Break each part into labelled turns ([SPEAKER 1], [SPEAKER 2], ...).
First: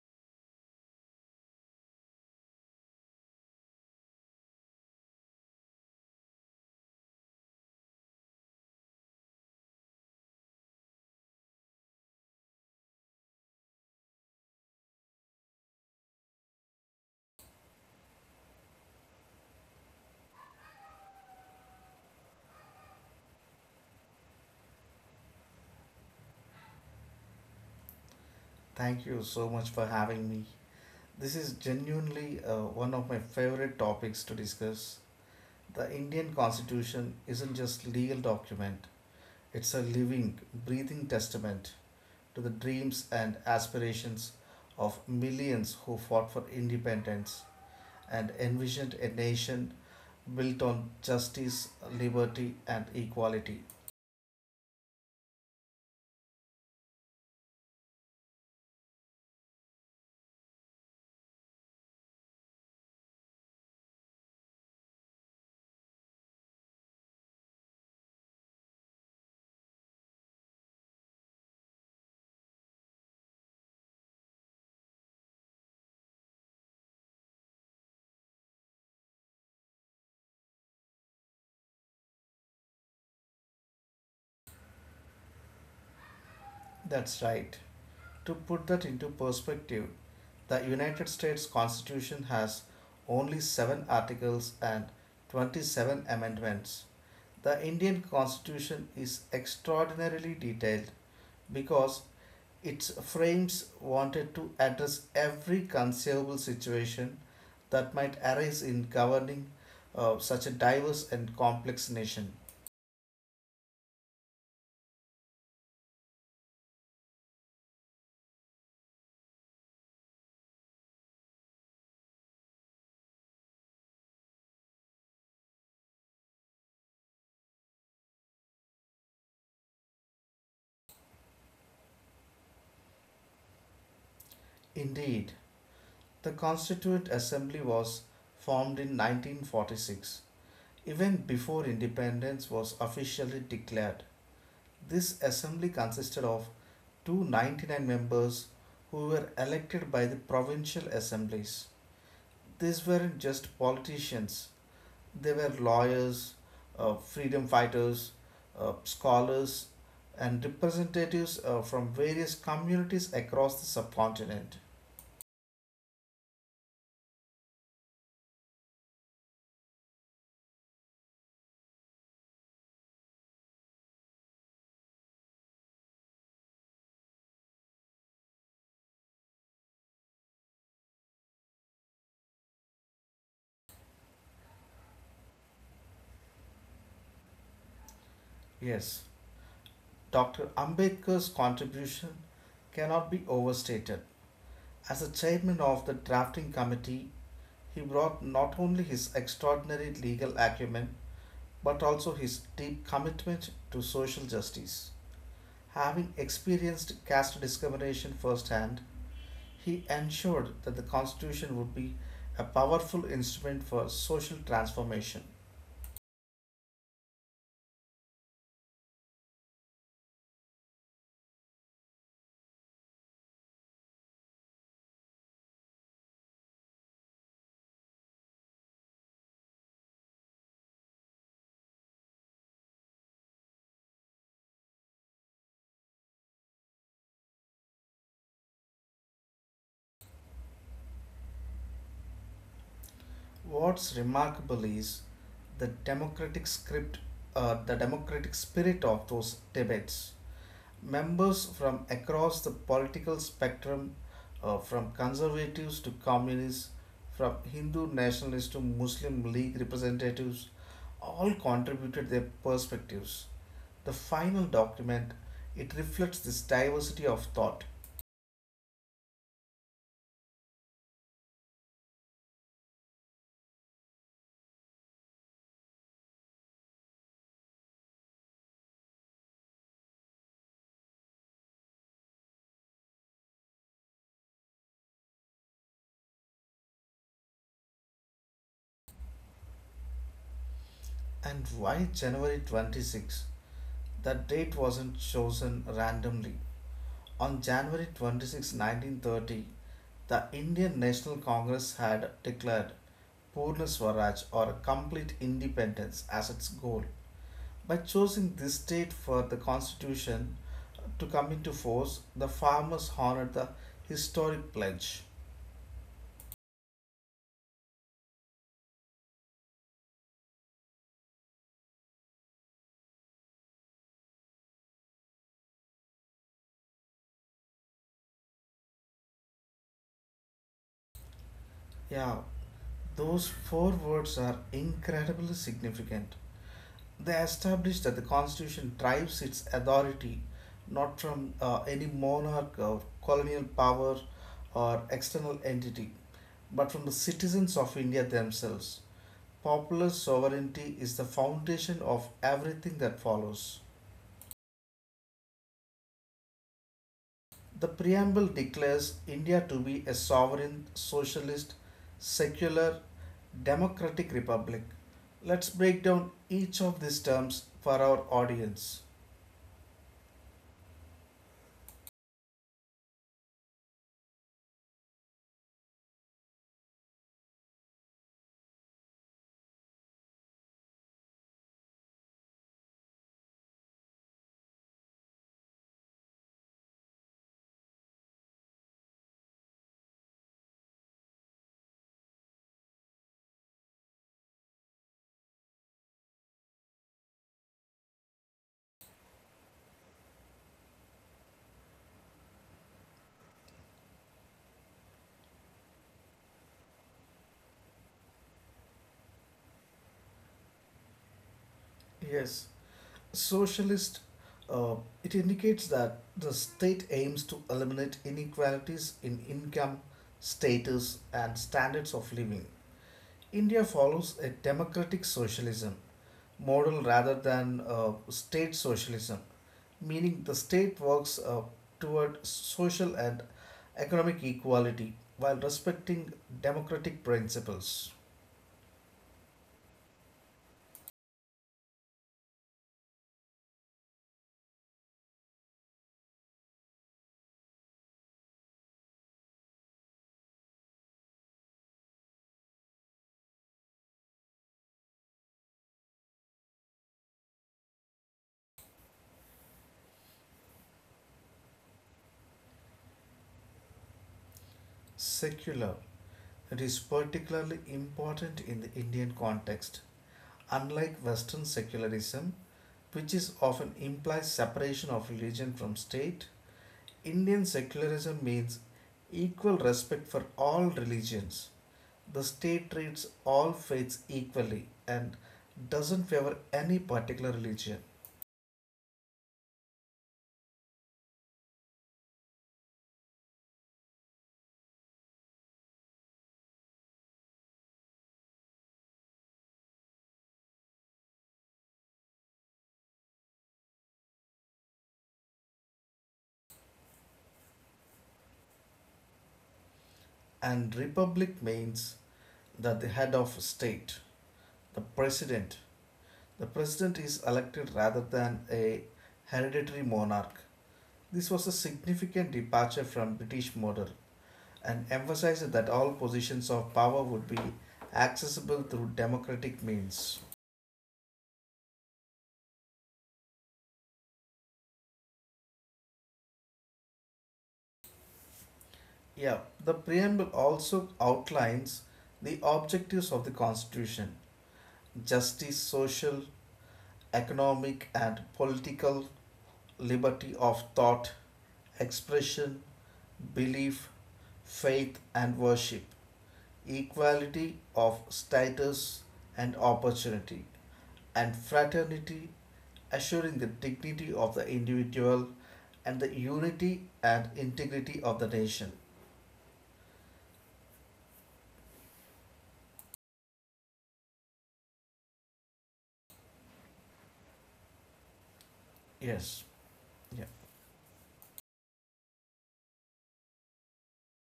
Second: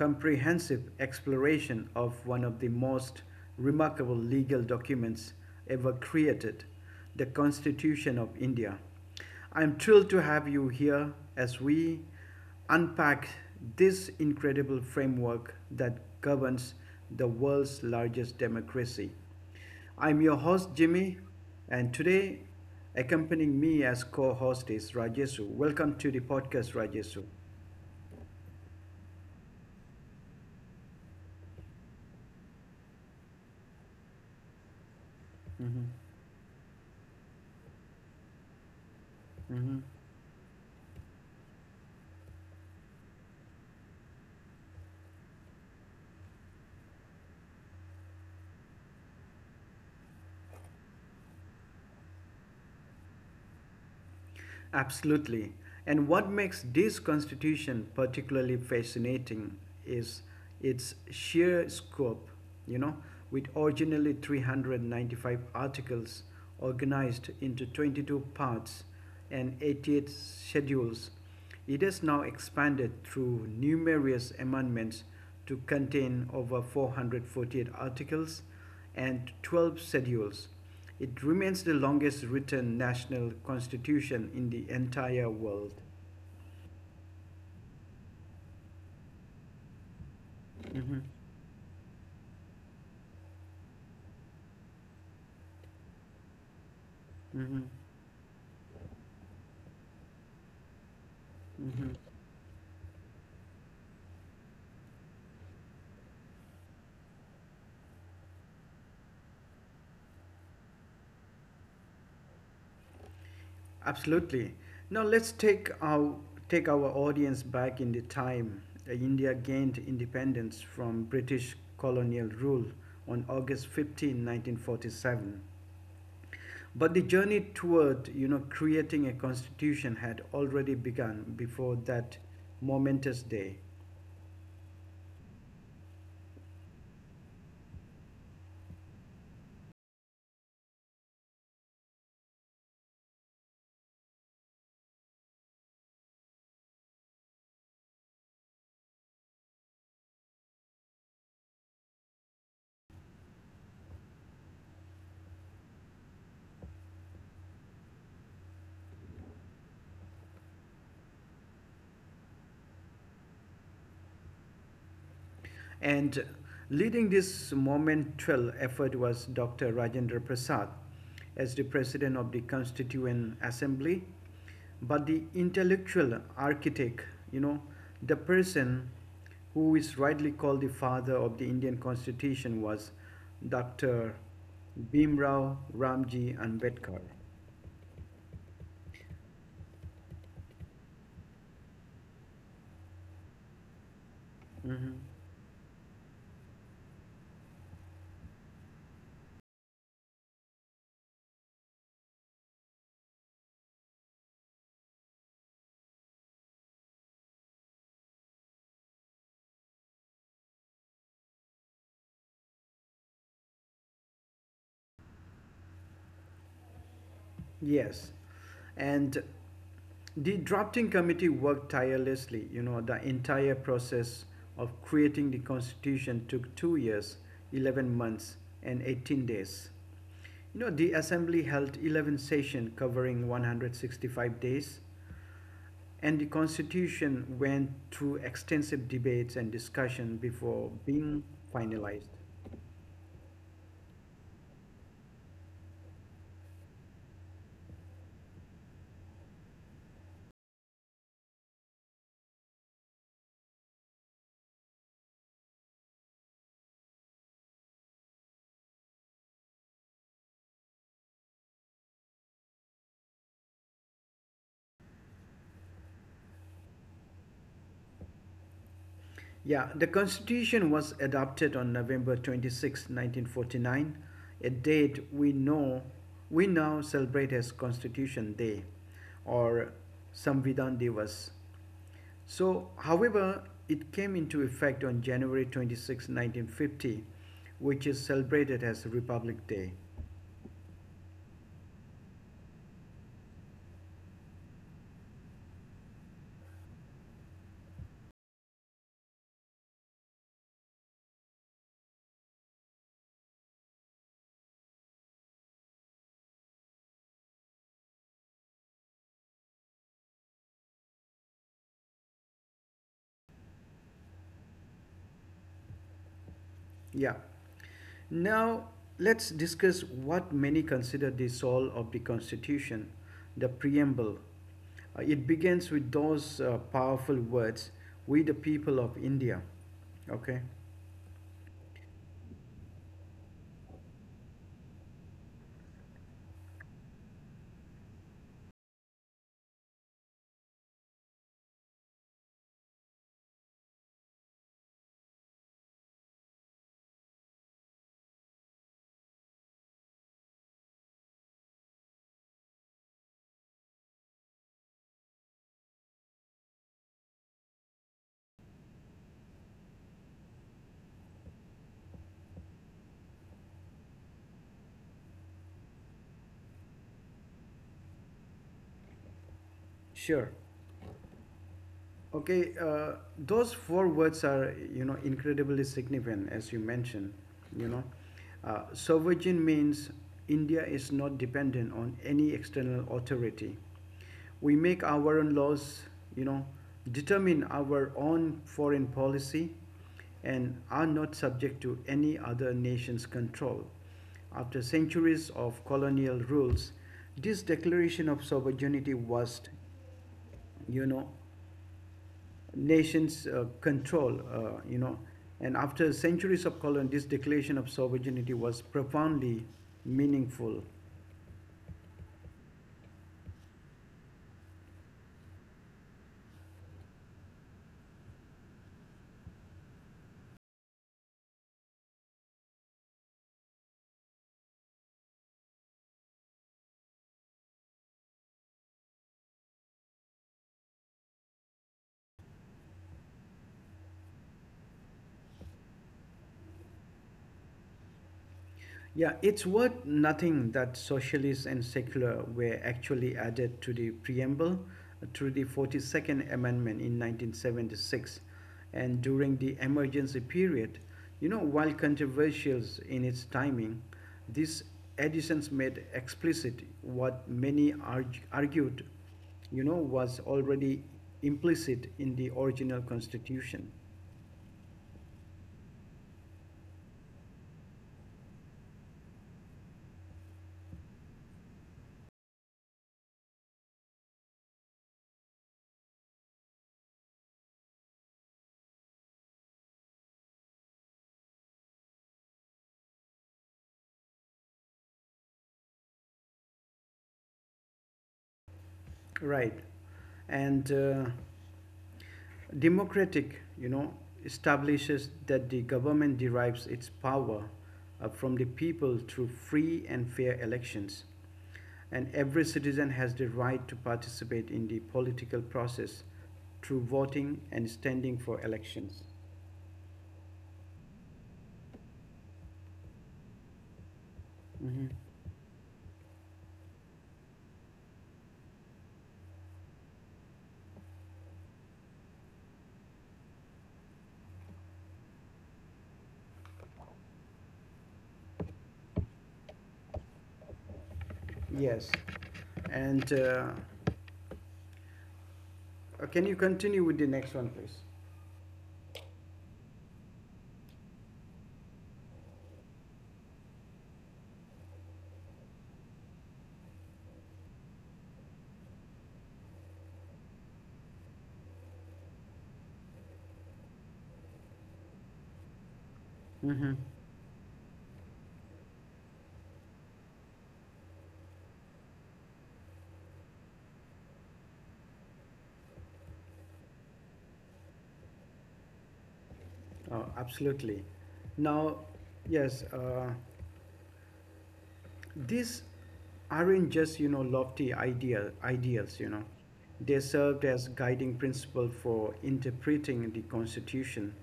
[SPEAKER 1] comprehensive exploration of one of the most remarkable legal documents ever created, the Constitution of India. I'm thrilled to have you here as we unpack this incredible framework that governs the world's largest democracy. I'm your host, Jimmy, and today, accompanying me as co host is Rajesu. Welcome to the podcast, Rajesu.
[SPEAKER 2] Thank you so much for having me. This is genuinely one of my favorite topics to discuss.
[SPEAKER 1] Mhm,
[SPEAKER 2] The Indian Constitution isn't just legal document, it's a
[SPEAKER 1] mhm.
[SPEAKER 2] living, breathing testament to the dreams and aspirations of millions who fought for independence and envisioned a nation built on justice, liberty and equality.
[SPEAKER 1] Absolutely. And what makes this constitution particularly fascinating is its sheer scope, you know, with originally 395 articles organized into 22 parts and 88 schedules. It has now expanded through numerous amendments to contain over 448 articles and 12 schedules. It remains the longest written national constitution in the entire world.
[SPEAKER 2] That's right. To put that into perspective, the
[SPEAKER 1] Mhm,
[SPEAKER 2] United States Constitution has only 7 articles and 27 amendments. The
[SPEAKER 1] mhm,
[SPEAKER 2] Indian Constitution is extraordinarily detailed because
[SPEAKER 1] mhm.
[SPEAKER 2] its frames wanted to address every conceivable situation that might arise in governing such a diverse and complex nation.
[SPEAKER 1] Absolutely. Now let's take our audience back in the time. India gained independence from British colonial rule on August 15, 1947. But the journey toward creating a constitution had already begun before that momentous day.
[SPEAKER 2] Indeed, the Constituent Assembly was formed in 1946, even before independence was officially declared. This assembly consisted of 299 members who were elected by the provincial assemblies. These weren't just politicians, they were lawyers, freedom fighters, scholars, and representatives from various communities across the subcontinent.
[SPEAKER 1] And leading this monumental effort was Dr. Rajendra Prasad as the president of the Constituent Assembly. But the intellectual architect, you know, the person who is rightly called the father of the Indian Constitution, was Dr. Bhimrao Ramji Ambedkar.
[SPEAKER 2] Yes, Dr. Ambedkar's contribution cannot be overstated. As
[SPEAKER 1] Mhm.
[SPEAKER 2] the chairman of the drafting committee, he brought not only his extraordinary legal acumen but also his deep commitment to social justice. Having experienced caste discrimination firsthand, he ensured that the Constitution would be a powerful instrument for social transformation.
[SPEAKER 1] Yes, and the drafting committee worked tirelessly. The entire process of creating the constitution took 2 years, 11 months, and 18 days. The assembly held 11 sessions covering 165 days, and the constitution went through extensive debates and discussion before being finalized.
[SPEAKER 2] What's remarkable is the democratic script, the democratic spirit of those debates. Members from across the political spectrum, from conservatives to communists, from Hindu nationalists to Muslim League representatives, all contributed their perspectives. The final document, it reflects this diversity of thought.
[SPEAKER 1] Yeah, the Constitution was adopted on November 26, 1949, a date we now celebrate as Constitution Day, or Samvidhan Divas. So, however, it came into effect on January 26, 1950, which is celebrated as Republic Day.
[SPEAKER 2] And why January 26? That date wasn't chosen randomly. On January 26, 1930, the Indian National Congress had declared Purna Swaraj or complete independence as its goal. By choosing this date for the constitution to come into force, the farmers honored the historic pledge.
[SPEAKER 1] Yeah. Now, let's discuss what many consider the soul of the Constitution, the preamble. It begins with those powerful words, "We the people of India." Okay,
[SPEAKER 2] Yeah, those four words are incredibly significant. They establish that the constitution derives its authority not from any monarch or colonial power or external entity, but from the citizens of India themselves. Popular sovereignty is the foundation of everything that follows. The preamble declares India to be a sovereign, socialist, secular, democratic republic. Let's break down each of these terms for our audience.
[SPEAKER 1] sure. Okay, those four words are incredibly significant as you mentioned. You know, sovereign means India is not dependent on any external authority. We make our own laws, you know, determine our own foreign policy, and are not subject to any other nation's control. After centuries of colonial rules, this declaration of sovereignty was, you know, nation's control. And after centuries of colon, this declaration of sovereignty was profoundly meaningful.
[SPEAKER 2] Yes, socialist. Uh, it indicates that the state aims to eliminate inequalities in income, status, and standards of living. India follows a democratic socialism model rather than state socialism, meaning the state works toward social and economic equality while respecting democratic principles.
[SPEAKER 1] Yeah, it's worth nothing that socialist and secular were actually added to the preamble through the 42nd Amendment in 1976 and during the emergency period. While controversial in its timing, these additions made explicit what many argued, was already implicit in the original constitution.
[SPEAKER 2] Secular. It is particularly important in the Indian context. Unlike Western secularism, which is often implies separation of religion from state, Indian secularism means equal respect for all religions. The state treats all faiths equally and doesn't favor any particular religion.
[SPEAKER 1] Right. And democratic, establishes that the government derives its power from the people through free and fair elections, and every citizen has the right to participate in the political process through voting and standing for elections.
[SPEAKER 2] And republic means that the head of state, the
[SPEAKER 1] Mhm.
[SPEAKER 2] president, the president is elected rather than a hereditary monarch. This was a significant departure from British model and emphasized that all positions of power would be accessible through democratic means.
[SPEAKER 1] Yes, and can you continue with the next one, please?
[SPEAKER 2] Yeah, the preamble also outlines the objectives of the constitution: justice, social, economic, and political liberty of thought, expression, belief, faith, and worship,
[SPEAKER 1] Mm-hmm.
[SPEAKER 2] equality of status and opportunity, and fraternity, assuring the dignity of the individual and the unity and integrity of the nation.
[SPEAKER 1] Oh, absolutely. Now, yes, these aren't just lofty ideals.
[SPEAKER 2] Yes.
[SPEAKER 1] They
[SPEAKER 2] Yeah.
[SPEAKER 1] served as guiding principle for interpreting the Constitution.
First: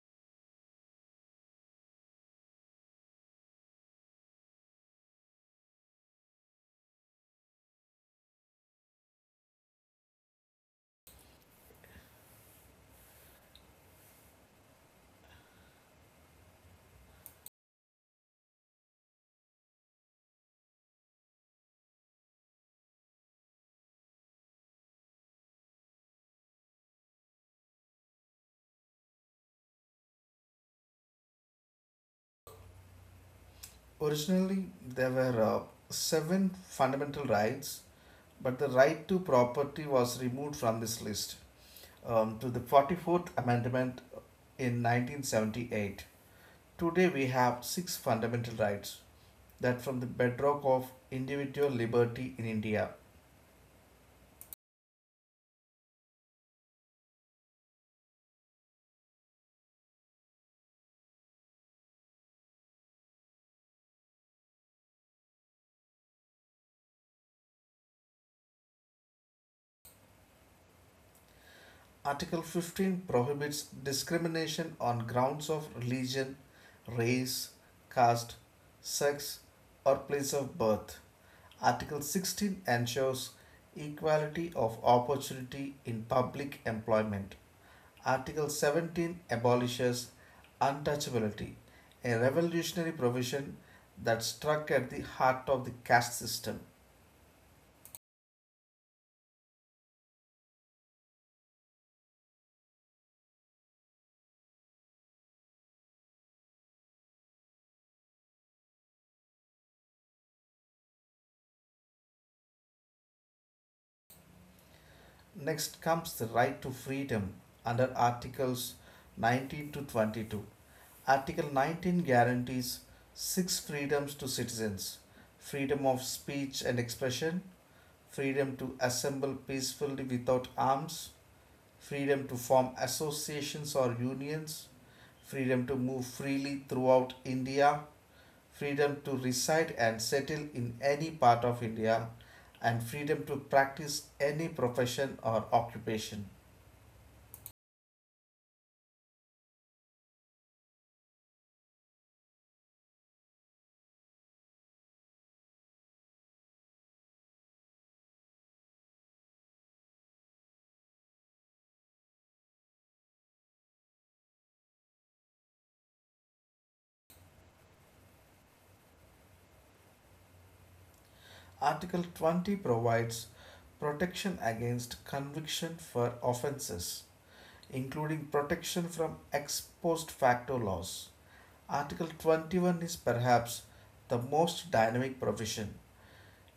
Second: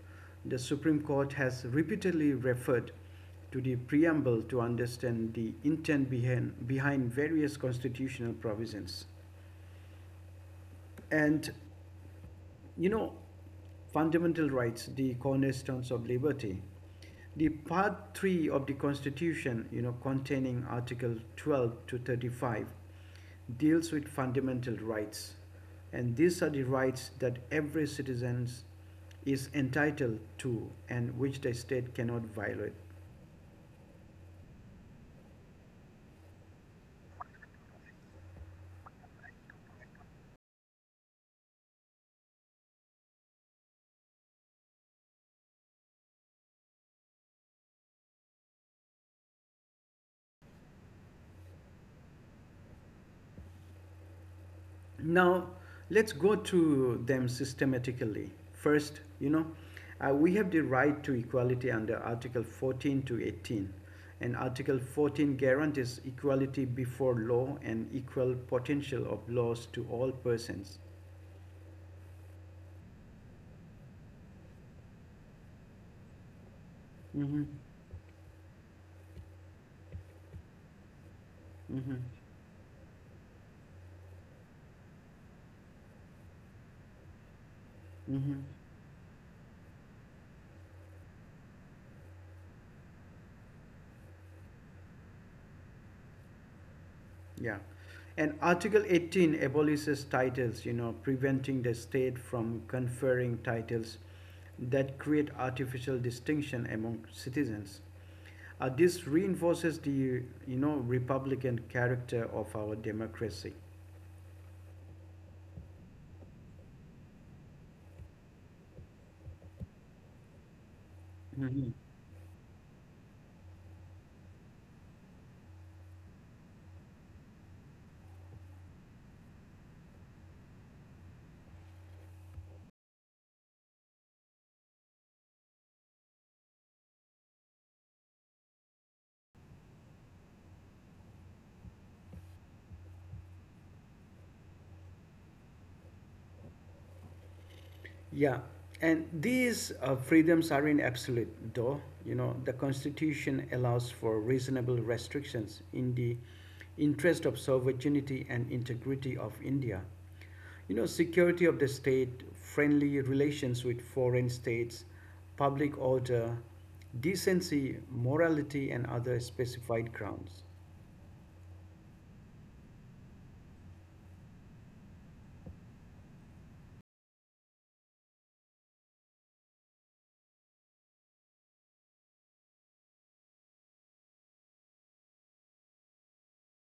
[SPEAKER 1] The Supreme Court has repeatedly referred to the preamble to understand the intent behind various constitutional provisions. And you know, fundamental rights, the cornerstones of liberty. The part 3 of the Constitution, containing Article 12 to 35, deals with fundamental rights. And these are the rights that every citizen is entitled to and which the state cannot violate.
[SPEAKER 2] Originally, there were seven fundamental rights, but the right to property was removed from this list to the 44th Amendment in 1978. Today we have six fundamental rights that form the bedrock of individual liberty in India.
[SPEAKER 1] Now, let's go through them systematically. First, we have the right to equality under Article 14 to 18. And Article 14 guarantees equality before law and equal potential of laws to all persons.
[SPEAKER 2] Article 15 prohibits discrimination on grounds of religion,
[SPEAKER 1] Hmm,
[SPEAKER 2] race, caste, sex, or place of birth.
[SPEAKER 1] hmm,
[SPEAKER 2] Article 16 ensures equality of opportunity in public employment.
[SPEAKER 1] hmm.
[SPEAKER 2] Article 17 abolishes untouchability, a revolutionary provision that struck at the heart of the caste system.
[SPEAKER 1] Yeah. And Article 18 abolishes titles, preventing the state from conferring titles that create artificial distinction among citizens. This reinforces the, republican character of our democracy.
[SPEAKER 2] Next comes the right to freedom under Articles 19 to 22. Article
[SPEAKER 1] Mhm.
[SPEAKER 2] 19 guarantees six freedoms to citizens: freedom of speech and expression, freedom to assemble peacefully without arms, freedom to form associations or unions, freedom to move freely throughout India, freedom to reside and settle in any part of India, and freedom to practice any profession or occupation.
[SPEAKER 1] Yeah, and these freedoms are in absolute, though. The Constitution allows for reasonable restrictions in the interest of sovereignty and integrity of India. Security of the state, friendly relations with foreign states, public order, decency, morality, and other specified grounds.
[SPEAKER 2] Article 20 provides protection against conviction for offences, including protection from ex post facto laws. Article 21 is perhaps the most dynamic provision.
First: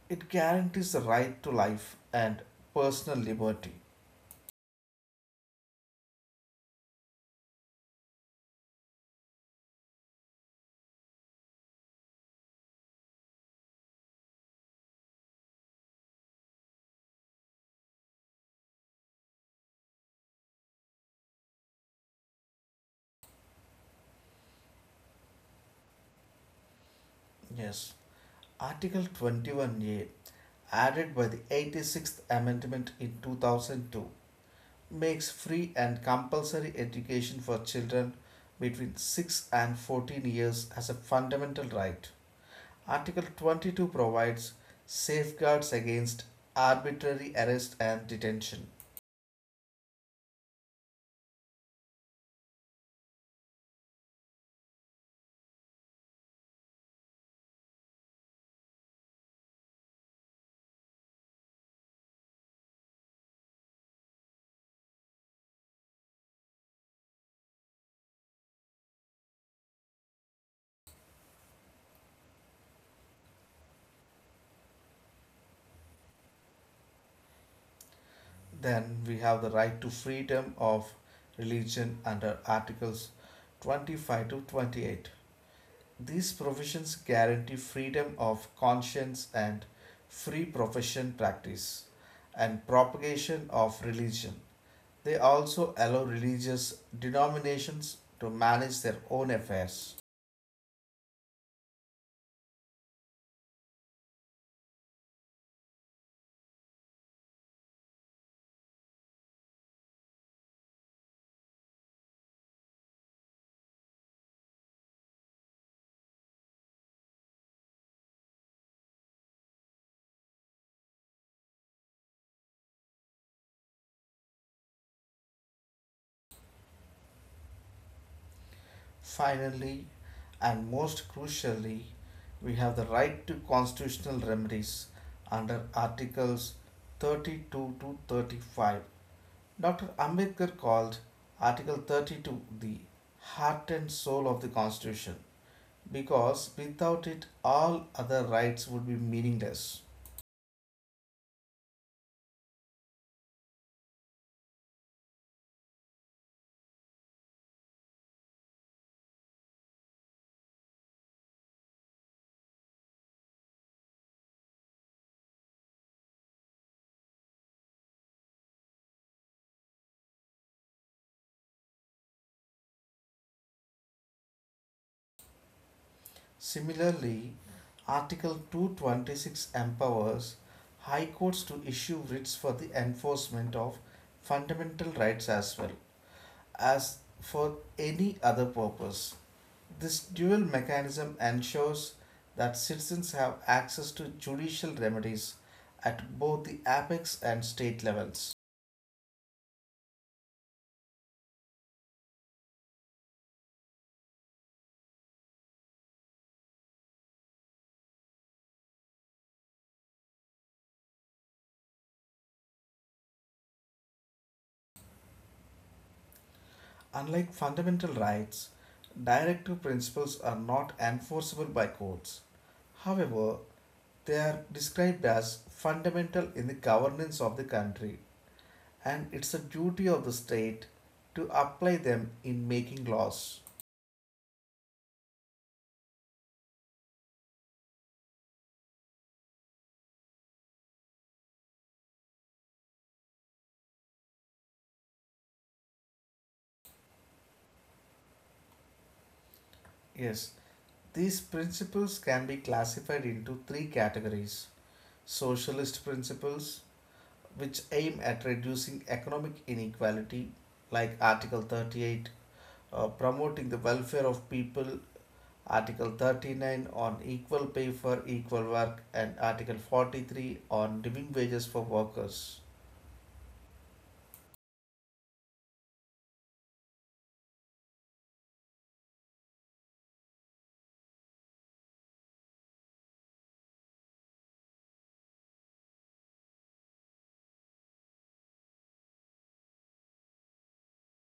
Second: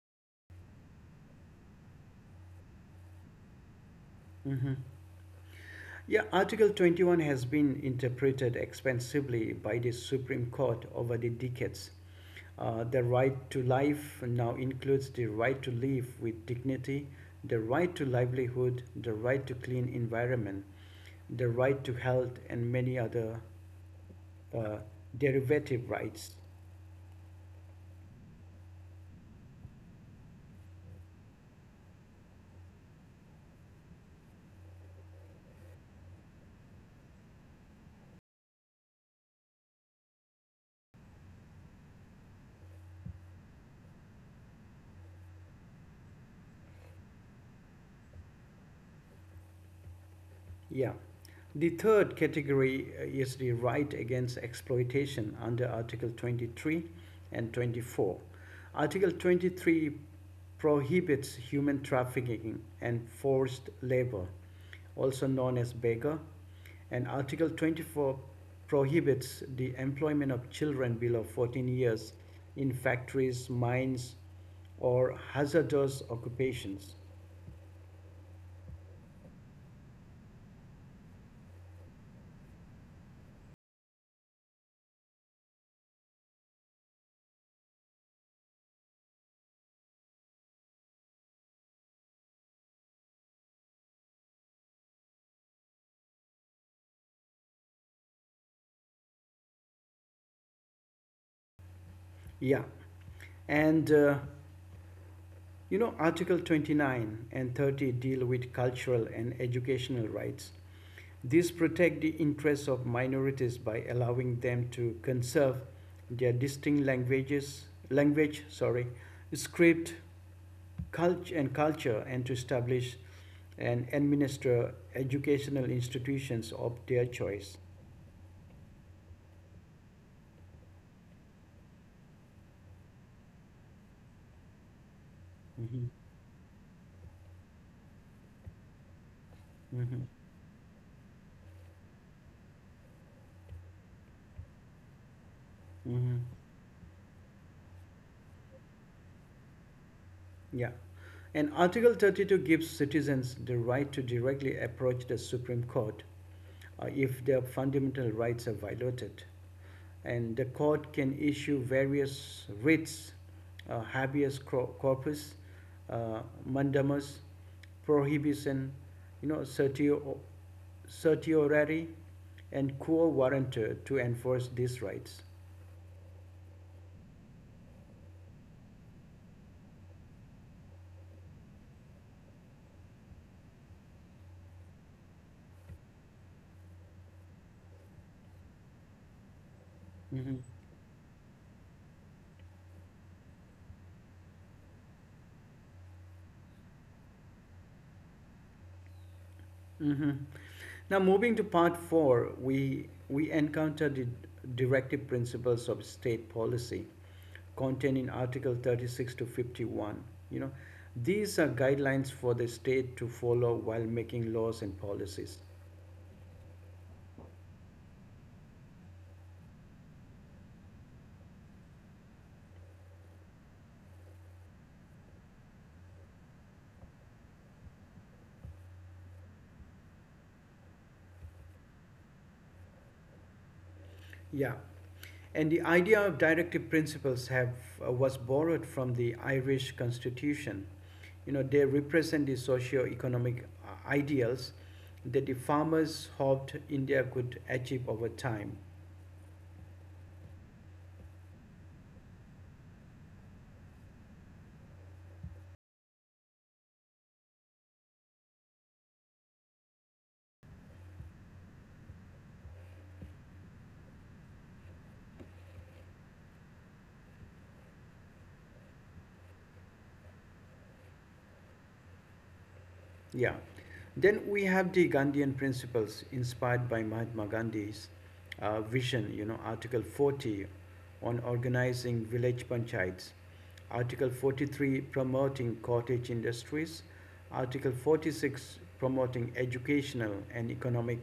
[SPEAKER 2] It guarantees the right to life and personal liberty.
[SPEAKER 1] Mhm. Yeah, Article 21 has been interpreted expansively by the Supreme Court over the decades. The right to life now includes the right to live with dignity, the right to livelihood, the right to clean environment, the right to health, and many other uh, derivative rights.
[SPEAKER 2] Yes. Article 21A, added by the 86th Amendment in 2002, makes free and compulsory education for children between 6 and 14 years as a fundamental right. Article 22 provides safeguards against arbitrary arrest and detention.
[SPEAKER 1] Yeah. The third category is the right against exploitation under Article 23 and 24. Article 23 prohibits human trafficking and forced labor, also known as beggar, and Article 24 prohibits the employment of children below 14 years in factories, mines, or hazardous occupations.
[SPEAKER 2] Then we have the right to freedom of religion under Articles 25 to 28. These provisions guarantee freedom of conscience and free profession practice and propagation of religion. They also allow religious denominations to manage their own affairs.
[SPEAKER 1] Yeah. And Article 29 and 30 deal with cultural and educational rights. These protect the interests of minorities by allowing them to conserve their distinct languages, language, sorry, script, and culture, and to establish and administer educational institutions of their choice.
[SPEAKER 2] Finally, and most crucially, we have the right to constitutional remedies under
[SPEAKER 1] Mhm.
[SPEAKER 2] Articles 32 to 35. Dr.
[SPEAKER 1] Mhm.
[SPEAKER 2] Ambedkar called Article 32 the heart and soul of the Constitution
[SPEAKER 1] Mhm.
[SPEAKER 2] because without it, all other rights would be meaningless.
[SPEAKER 1] Yeah. And Article 32 gives citizens the right to directly approach the Supreme Court if their fundamental rights are violated. And the court can issue various writs: habeas corpus, uh, mandamus, prohibition, you know, certio- certiorari, and quo warranto, to enforce these rights.
[SPEAKER 2] Similarly, Article 226 empowers High Courts to issue writs for the enforcement of fundamental rights, as well as for any other purpose. This dual
[SPEAKER 1] Hmm.
[SPEAKER 2] mechanism ensures that citizens have access to judicial remedies at both the apex and state levels.
[SPEAKER 1] Now, moving to part four, we encounter the directive principles of state policy, contained in Article 36 to 51. You know, these are guidelines for the state to follow while making laws and policies.
[SPEAKER 2] Unlike fundamental rights, directive principles are not enforceable by courts. However, they are described as fundamental in the governance of the country, and it's a duty of the state to apply them in making laws.
[SPEAKER 1] Yeah, and the idea of directive principles have, was borrowed from the Irish Constitution. They represent the socio-economic ideals that the farmers hoped India could achieve over time.
[SPEAKER 2] Yes, these principles can be classified into three categories: socialist principles, which aim at reducing economic inequality, like Article 38, promoting the welfare of people; Article 39 on equal pay for equal work; and Article 43 on living wages for workers.
[SPEAKER 1] Yeah. Then we have the Gandhian principles inspired by Mahatma Gandhi's vision: Article 40 on organizing village panchayats, Article 43 promoting cottage industries, Article 46 promoting educational and economic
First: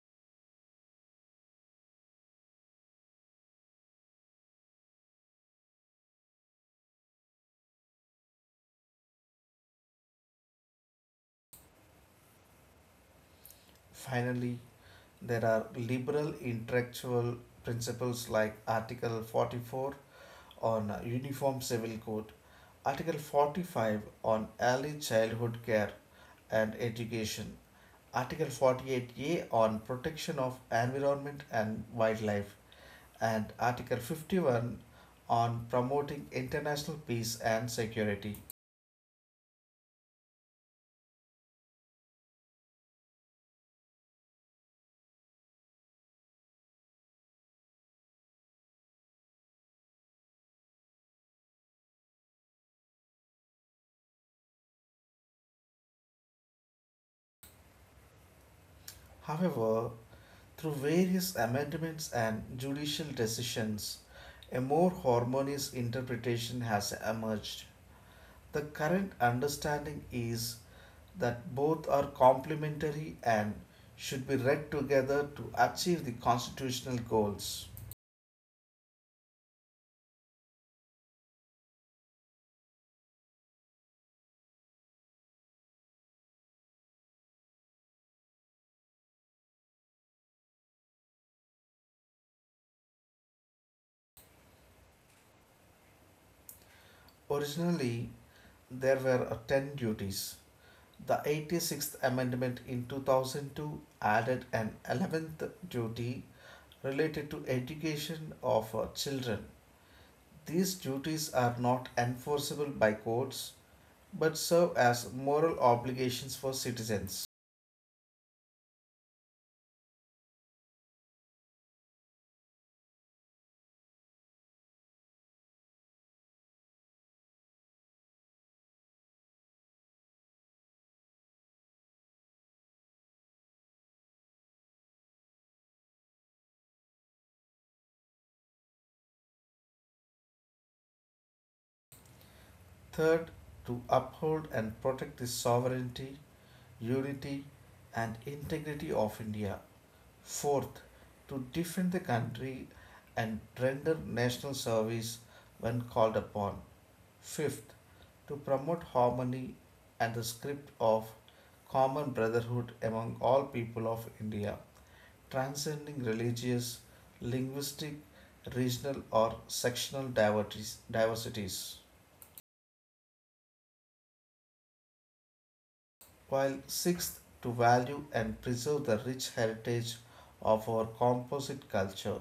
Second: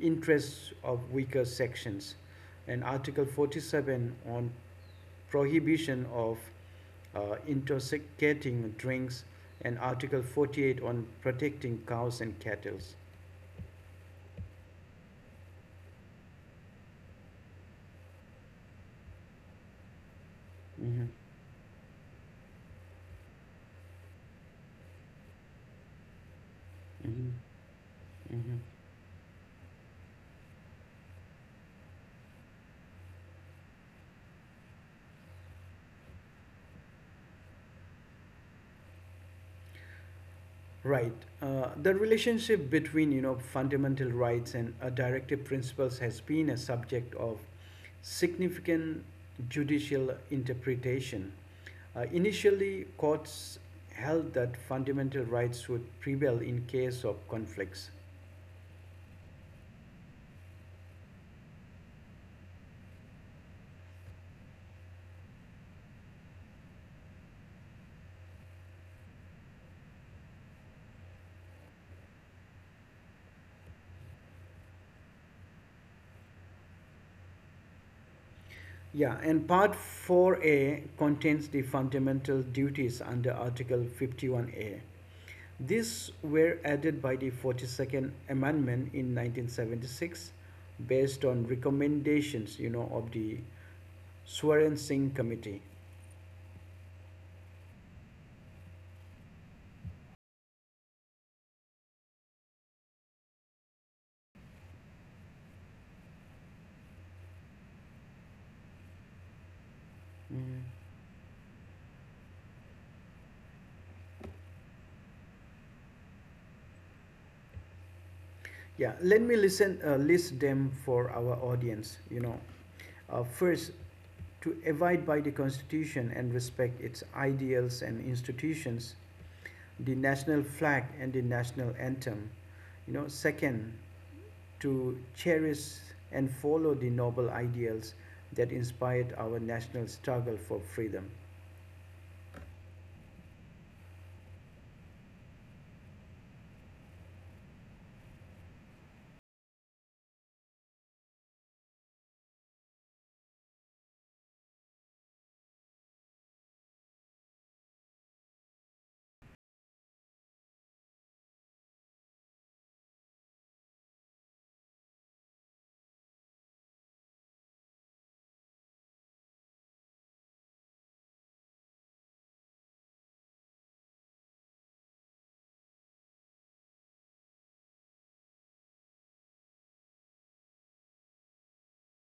[SPEAKER 1] interests of weaker sections, and Article 47 on prohibition of intoxicating drinks, and Article 48 on protecting cows and cattle.
[SPEAKER 2] Finally, there are liberal intellectual principles like Article 44 on
[SPEAKER 1] Mm-hmm.
[SPEAKER 2] Uniform Civil Code, Article 45 on Early Childhood Care and
[SPEAKER 1] Mm-hmm.
[SPEAKER 2] Education, Article
[SPEAKER 1] Mm-hmm.
[SPEAKER 2] 48A on Protection of Environment and Wildlife, and Article 51 on Promoting International Peace and Security.
[SPEAKER 1] Right. The relationship between, fundamental rights and directive principles has been a subject of significant judicial interpretation. Initially, courts held that fundamental rights would prevail in case of conflicts.
[SPEAKER 2] However, through various amendments and judicial decisions, a more harmonious interpretation has emerged. The current understanding is that both are complementary and should be read together to achieve the constitutional goals.
[SPEAKER 1] Yeah, and part 4A contains the fundamental duties under Article 51A. These were added by the 42nd Amendment in 1976 based on recommendations of the Swaran Singh Committee.
[SPEAKER 2] Originally, there were 10 duties. The 86th Amendment in 2002 added an 11th duty related to education of children. These
[SPEAKER 1] Mm.
[SPEAKER 2] duties are not enforceable by courts but serve as moral obligations for citizens.
[SPEAKER 1] Yeah, let me list them for our audience. First, to abide by the Constitution and respect its ideals and institutions, the national flag and the national anthem. Second, to cherish and follow the noble ideals that inspired our national struggle for freedom.
[SPEAKER 2] Third, to uphold and protect the sovereignty, unity, and integrity of India. Fourth, to defend the country and render national service when called upon. Fifth, to promote harmony and the script of common brotherhood among all people of India, transcending religious, linguistic, regional, or sectional diversities. While sixth, to value and preserve the rich heritage of our composite culture.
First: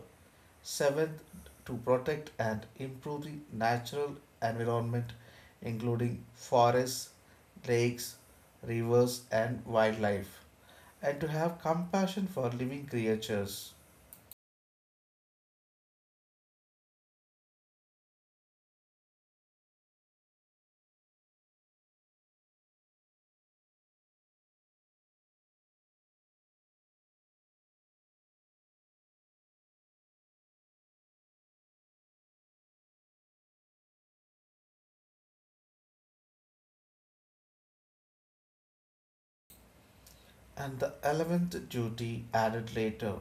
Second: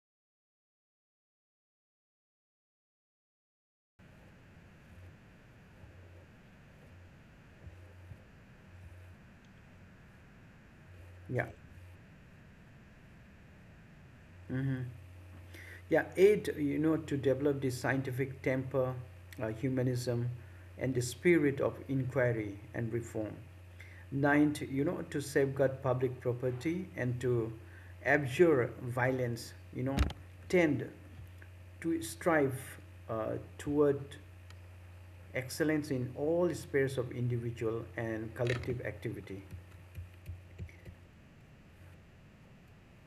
[SPEAKER 2] Seventh, to protect and improve the natural environment, including forests, lakes, rivers and wildlife, and to
[SPEAKER 1] Yeah.
[SPEAKER 2] have compassion for living creatures.
[SPEAKER 1] Hmm. Yeah. Eight, to develop the scientific temper, humanism, and the spirit of inquiry and reform. Ninth, to safeguard public property and to abjure violence. Tend to strive toward excellence in all spheres of individual and collective activity.
[SPEAKER 2] And the 11th duty added later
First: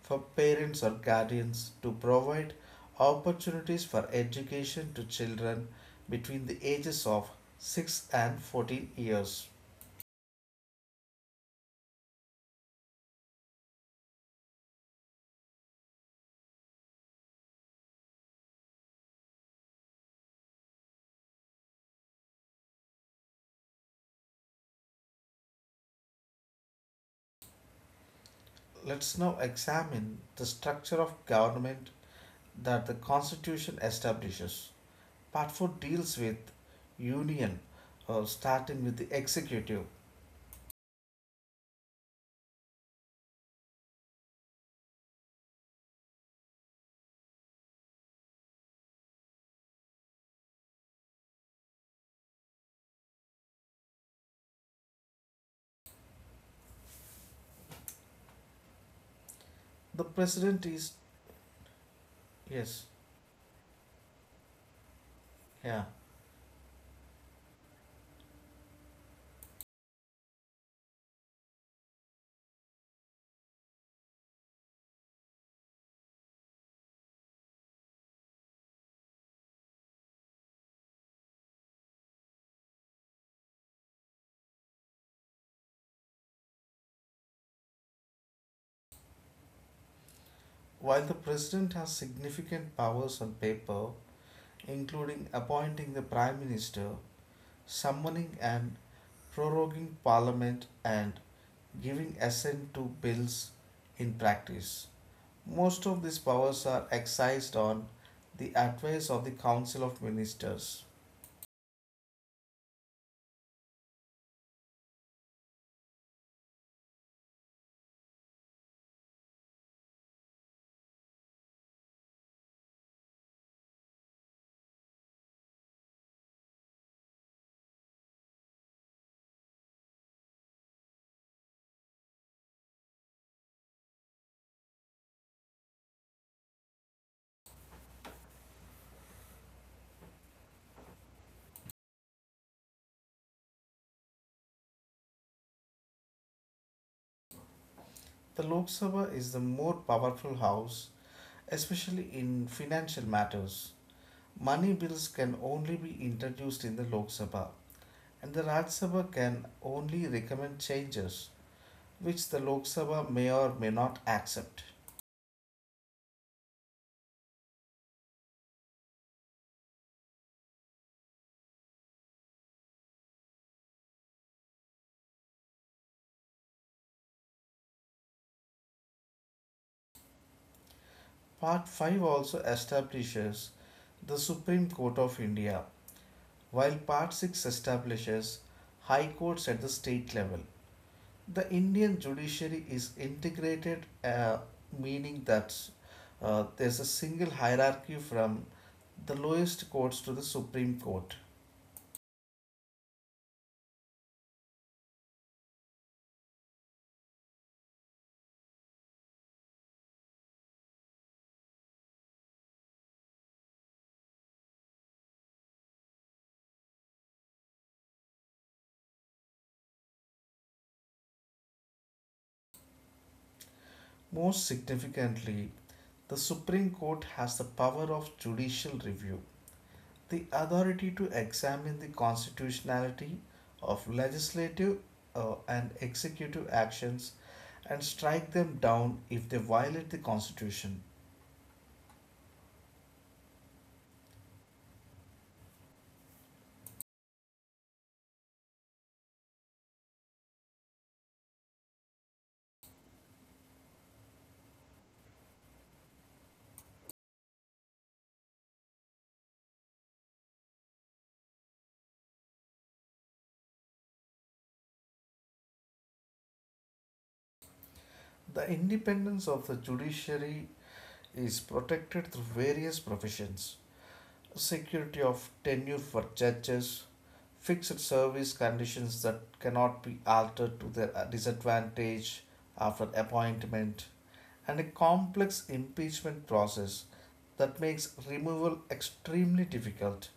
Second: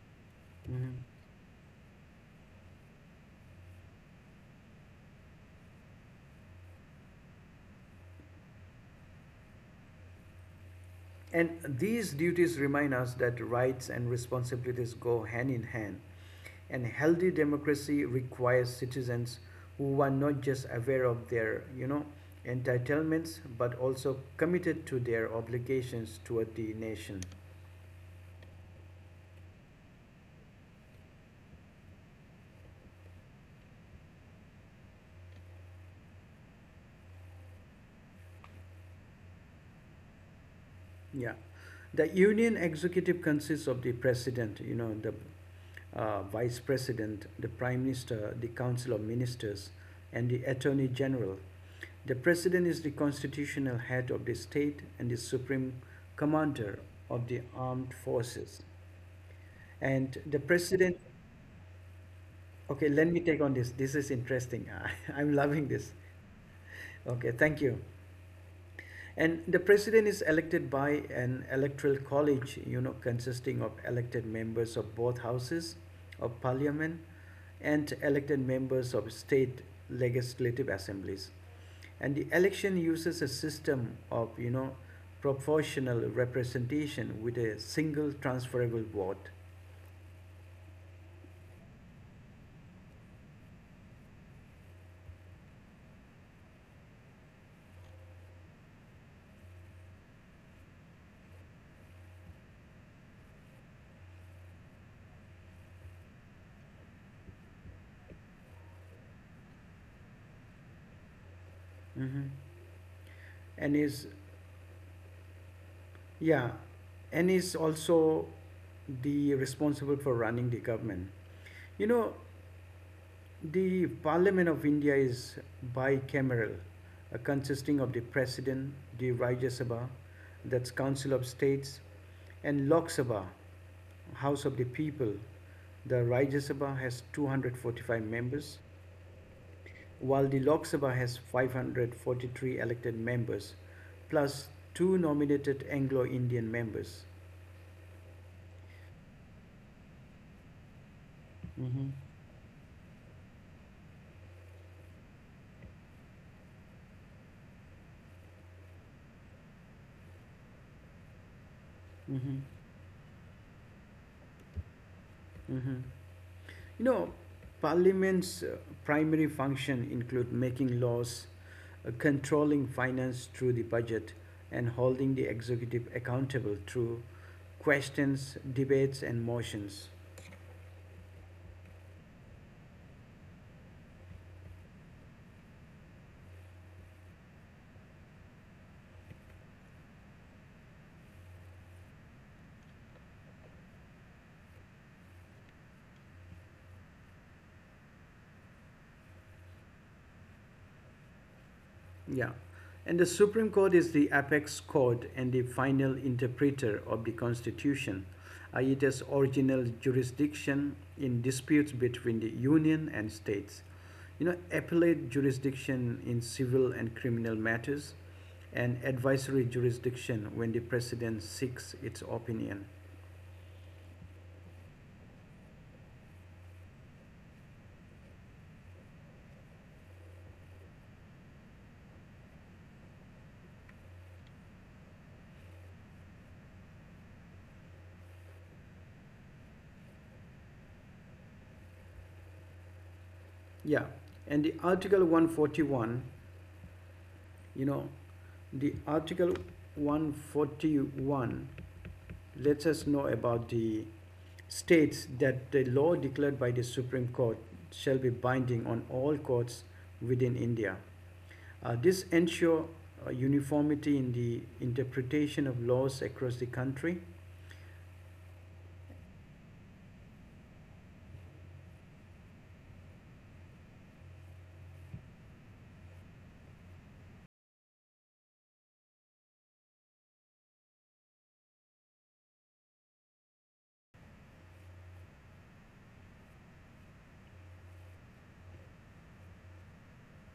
[SPEAKER 2] for parents or
[SPEAKER 1] Mm-hmm.
[SPEAKER 2] guardians to provide opportunities for education to children between the ages of 6 and 14 years.
[SPEAKER 1] And these duties remind us that rights and responsibilities go hand in hand. And healthy democracy requires citizens who are not just aware of their, entitlements, but also committed to their obligations toward the nation.
[SPEAKER 2] Let's now examine the structure of government that the constitution establishes. Part 4 deals with union, starting with the executive.
[SPEAKER 1] Yeah. The union executive consists of the president, the vice president, the prime minister, the council of ministers, and the attorney general. The president is the constitutional head of the state and the supreme commander of the armed forces.
[SPEAKER 2] The
[SPEAKER 1] And the
[SPEAKER 2] president is.
[SPEAKER 1] president,
[SPEAKER 2] Yes.
[SPEAKER 1] okay, let me take on this. This is interesting. I'm
[SPEAKER 2] Yeah.
[SPEAKER 1] loving this. Okay, thank you. And the president is elected by an electoral college, consisting of elected members of both houses of parliament and elected members of state legislative assemblies. And the election uses a system of, proportional representation with a single transferable vote.
[SPEAKER 2] While the president has significant powers on paper, including appointing the Prime Minister, summoning and proroguing Parliament, and giving assent to bills, in practice most of these powers are exercised on the advice of the Council of Ministers.
[SPEAKER 1] Mhm. And yeah, is also the responsible for running the government. You know, The Parliament of India is bicameral, consisting of the President, the Rajya Sabha, that's Council of States, and Lok Sabha, House of the People. The Rajya Sabha has 245 members, while the Lok Sabha has 543 elected members, plus two nominated Anglo Indian members.
[SPEAKER 2] The Lok Sabha is the more powerful house,
[SPEAKER 1] Mm-hmm.
[SPEAKER 2] especially in financial matters. Money bills can only be introduced in the Lok Sabha, and the Raj Sabha can only recommend changes,
[SPEAKER 1] Mm-hmm.
[SPEAKER 2] which the Lok Sabha may or may not accept.
[SPEAKER 1] Mm-hmm. You know, Parliament's primary function include making laws, controlling finance through the budget, and holding the executive accountable through questions, debates, and motions.
[SPEAKER 2] Part 5 also establishes the Supreme Court of India, while Part 6 establishes high courts at the state level. The Indian judiciary is integrated, meaning that there's a single hierarchy from the lowest courts to the Supreme Court.
[SPEAKER 1] Yeah. And the Supreme Court is the apex court and the final interpreter of the Constitution. It has original jurisdiction in disputes between the Union and states, appellate jurisdiction in civil and criminal matters, and advisory jurisdiction when the president seeks its opinion.
[SPEAKER 2] Most significantly, the Supreme Court has the power of judicial review: the authority to examine the constitutionality of legislative and executive actions and strike them down if they violate the constitution.
[SPEAKER 1] Yeah, and you know, the Article 141 lets us know about, the states that the law declared by the Supreme Court shall be binding on all courts within India. This ensure uniformity in the interpretation of laws across the country.
[SPEAKER 2] The independence of the judiciary is protected through various provisions: security of tenure for judges, fixed service conditions that cannot be altered to their disadvantage after appointment, and a complex impeachment process that makes removal extremely difficult.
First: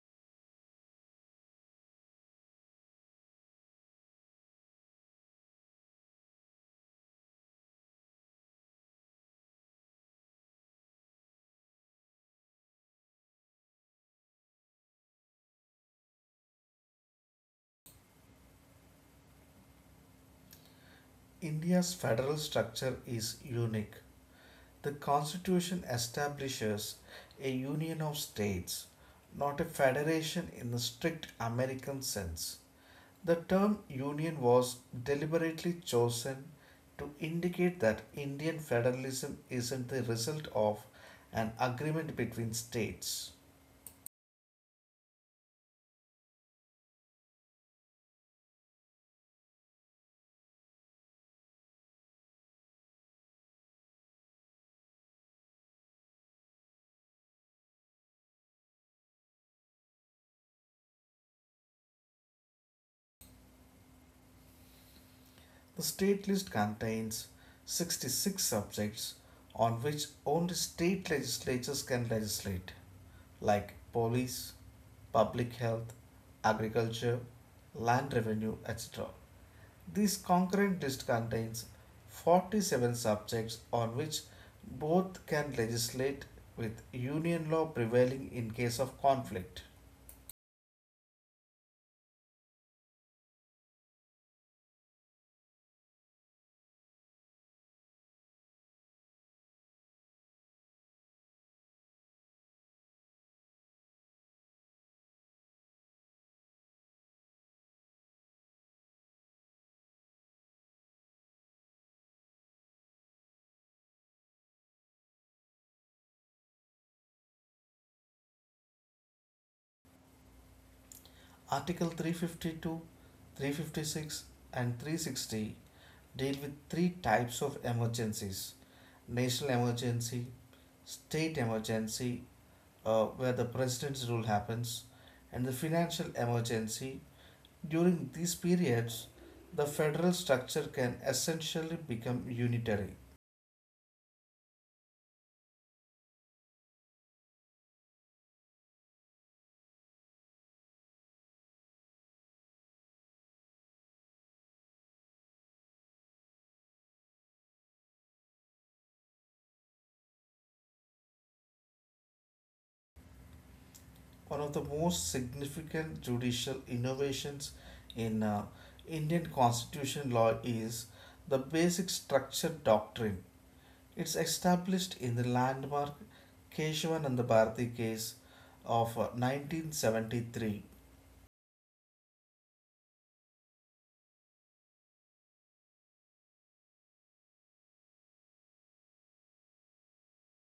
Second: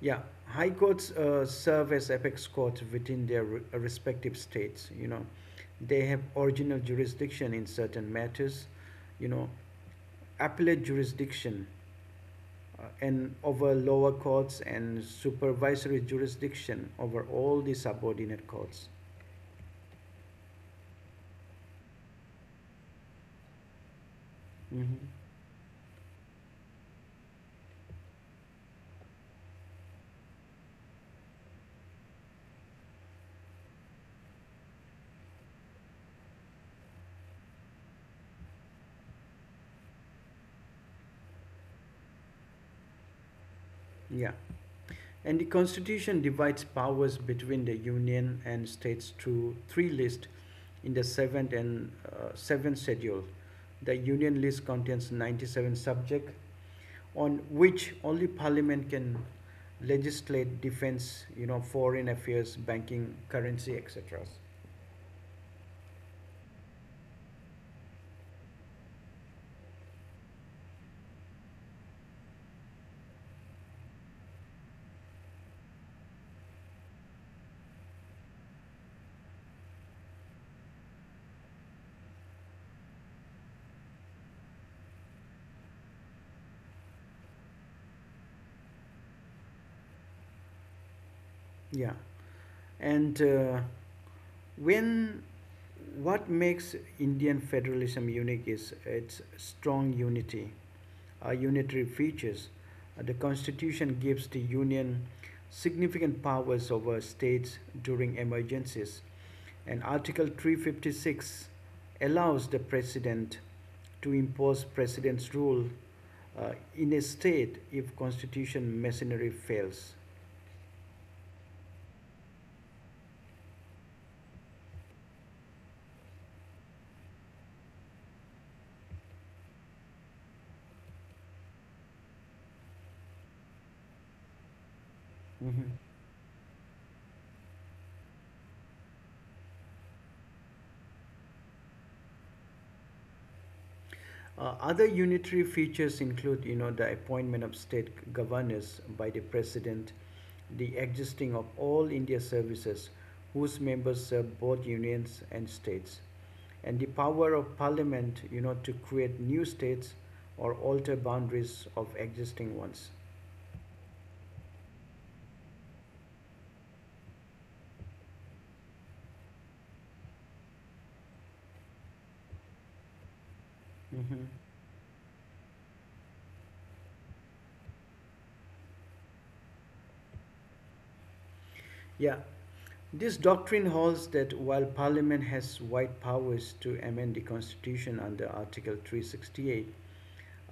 [SPEAKER 1] Yeah, high courts serve as apex courts within their respective states. They have original jurisdiction in certain matters. You know, Appellate jurisdiction and over lower courts, and supervisory jurisdiction over all the subordinate courts.
[SPEAKER 2] India's federal structure is unique. The
[SPEAKER 1] Hmm.
[SPEAKER 2] constitution establishes a union of states, not a federation in the strict American sense. The term union was deliberately chosen to indicate that Indian federalism isn't the result of an agreement between states.
[SPEAKER 1] Yeah. And the Constitution divides powers between the Union and states through three lists in the seventh schedule. The Union list contains 97 subjects on which only Parliament can legislate: defense, you know, foreign affairs, banking, currency, etc.
[SPEAKER 2] The state list contains 66 subjects on which only state legislatures can legislate, like police, public health, agriculture, land revenue, etc. This concurrent list contains 47 subjects on which both can legislate, with union law prevailing in case of conflict.
[SPEAKER 1] Yeah, and when what makes Indian federalism unique is its strong unity unitary features. The Constitution gives the Union significant powers over states during emergencies, and Article 356 allows the President to impose President's rule in a state if Constitution machinery fails.
[SPEAKER 2] Article 352, 356, and 360 deal with three types of emergencies: national emergency, state emergency, where the president's rule happens, and the
[SPEAKER 1] Mhm.
[SPEAKER 2] financial emergency. During these periods, the federal structure can essentially become unitary.
[SPEAKER 1] Other unitary features include, you know, the appointment of state governors by the president, the existing of all India services whose members serve both unions and states, and the power of parliament, you know, to create new states or alter boundaries of existing ones.
[SPEAKER 2] One of the most significant judicial innovations in Indian constitution law is the basic structure doctrine. It's
[SPEAKER 1] Mhm.
[SPEAKER 2] established in the landmark Keshwananda Bharati case of 1973.
[SPEAKER 1] Yeah, this doctrine holds that while Parliament has wide powers to amend the Constitution under Article 368,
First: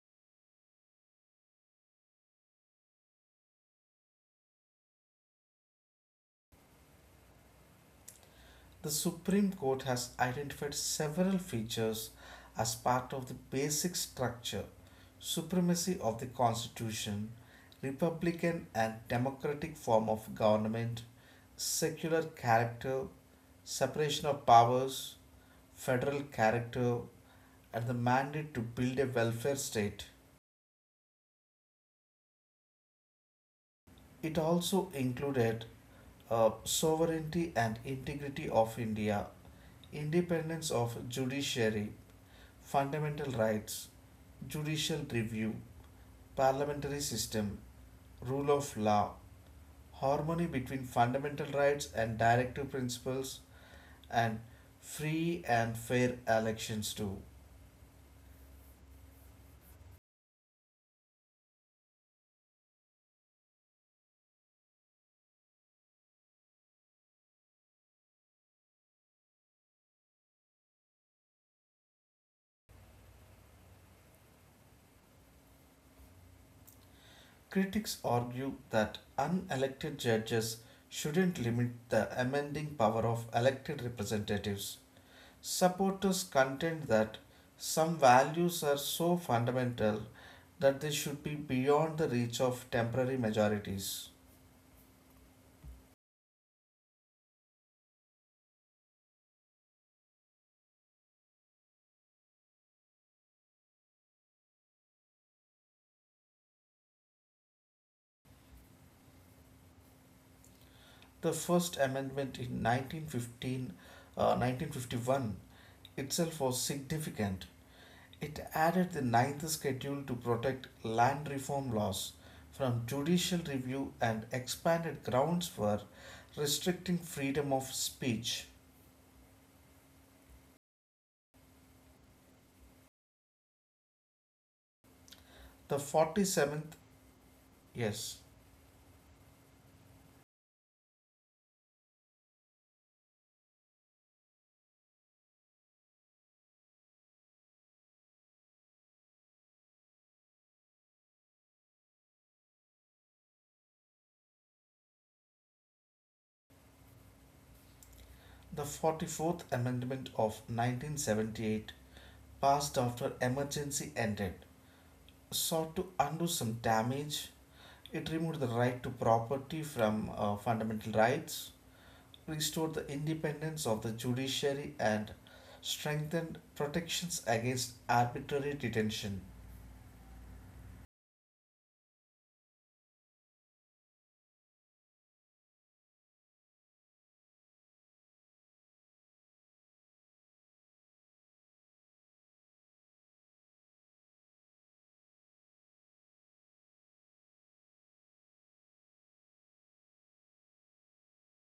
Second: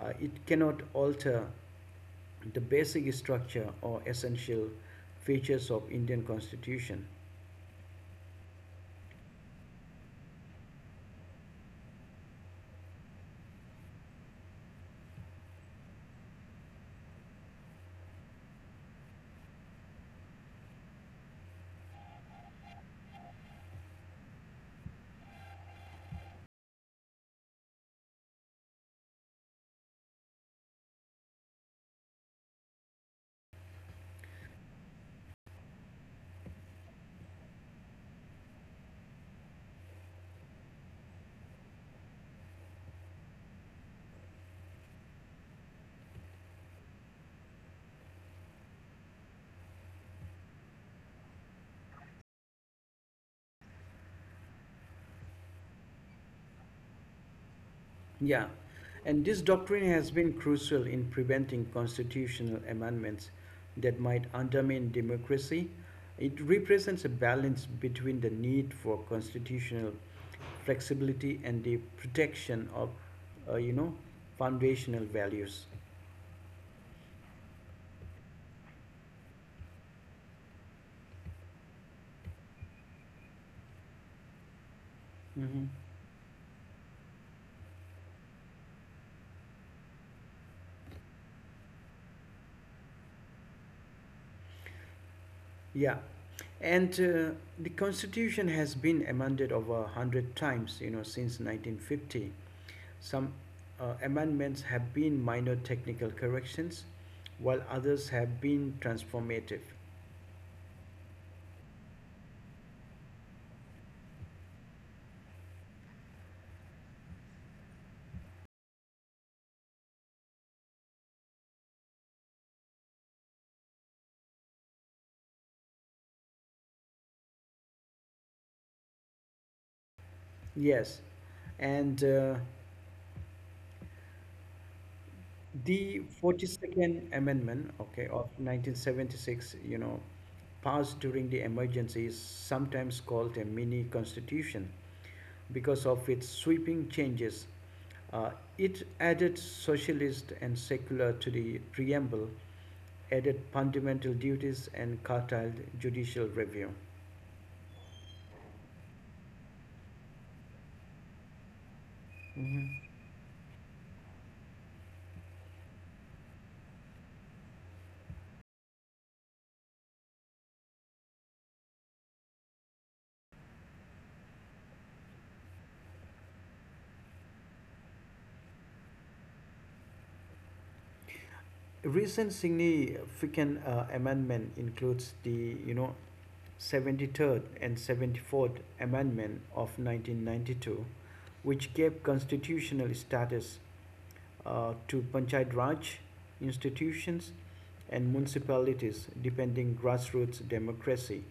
[SPEAKER 1] it cannot alter the basic structure or essential features of Indian constitution.
[SPEAKER 2] The Supreme Court has identified several features as part of the basic structure: supremacy of the Constitution, republican and democratic form of government, secular character, separation of powers, federal character, and the mandate to build a welfare state. It also included sovereignty and integrity of India, independence of judiciary, fundamental rights, judicial review, parliamentary system, rule of law, harmony between fundamental rights and directive principles, and free and fair elections too.
[SPEAKER 1] Yeah, and this doctrine has been crucial in preventing constitutional amendments that might undermine democracy. It represents a balance between the need for constitutional flexibility and the protection of, uh, you know, foundational values.
[SPEAKER 2] Critics argue that unelected judges shouldn't limit the amending power of elected representatives.
[SPEAKER 1] Hmm.
[SPEAKER 2] Supporters contend that some values are so fundamental that they should be beyond the reach of temporary majorities.
[SPEAKER 1] yeah, and The Constitution has been amended over a hundred times, you know, since 1950. Some amendments have been minor technical corrections, while others have been transformative.
[SPEAKER 2] The First Amendment in 1915, 1951 itself was significant. It added the ninth schedule to protect land reform laws from judicial review and expanded grounds for restricting freedom of speech.
[SPEAKER 1] Yes, and
[SPEAKER 2] The
[SPEAKER 1] the
[SPEAKER 2] 47th.
[SPEAKER 1] 42nd Amendment, okay,
[SPEAKER 2] Yes.
[SPEAKER 1] of 1976, you know, passed during the emergency is sometimes called a mini constitution because of its sweeping changes. Uh, it added socialist and secular to the preamble, added fundamental duties and curtailed judicial review.
[SPEAKER 2] The 44th Amendment of 1978, passed
[SPEAKER 1] Mm-hmm.
[SPEAKER 2] after emergency ended, sought to undo some damage. It removed the right to property from fundamental rights, restored the independence of the judiciary, and strengthened protections against arbitrary detention.
[SPEAKER 1] A recent significant amendment includes the, you know, 73rd and 74th amendment of 1992, which gave constitutional status to panchayat raj institutions and municipalities, depending grassroots democracy.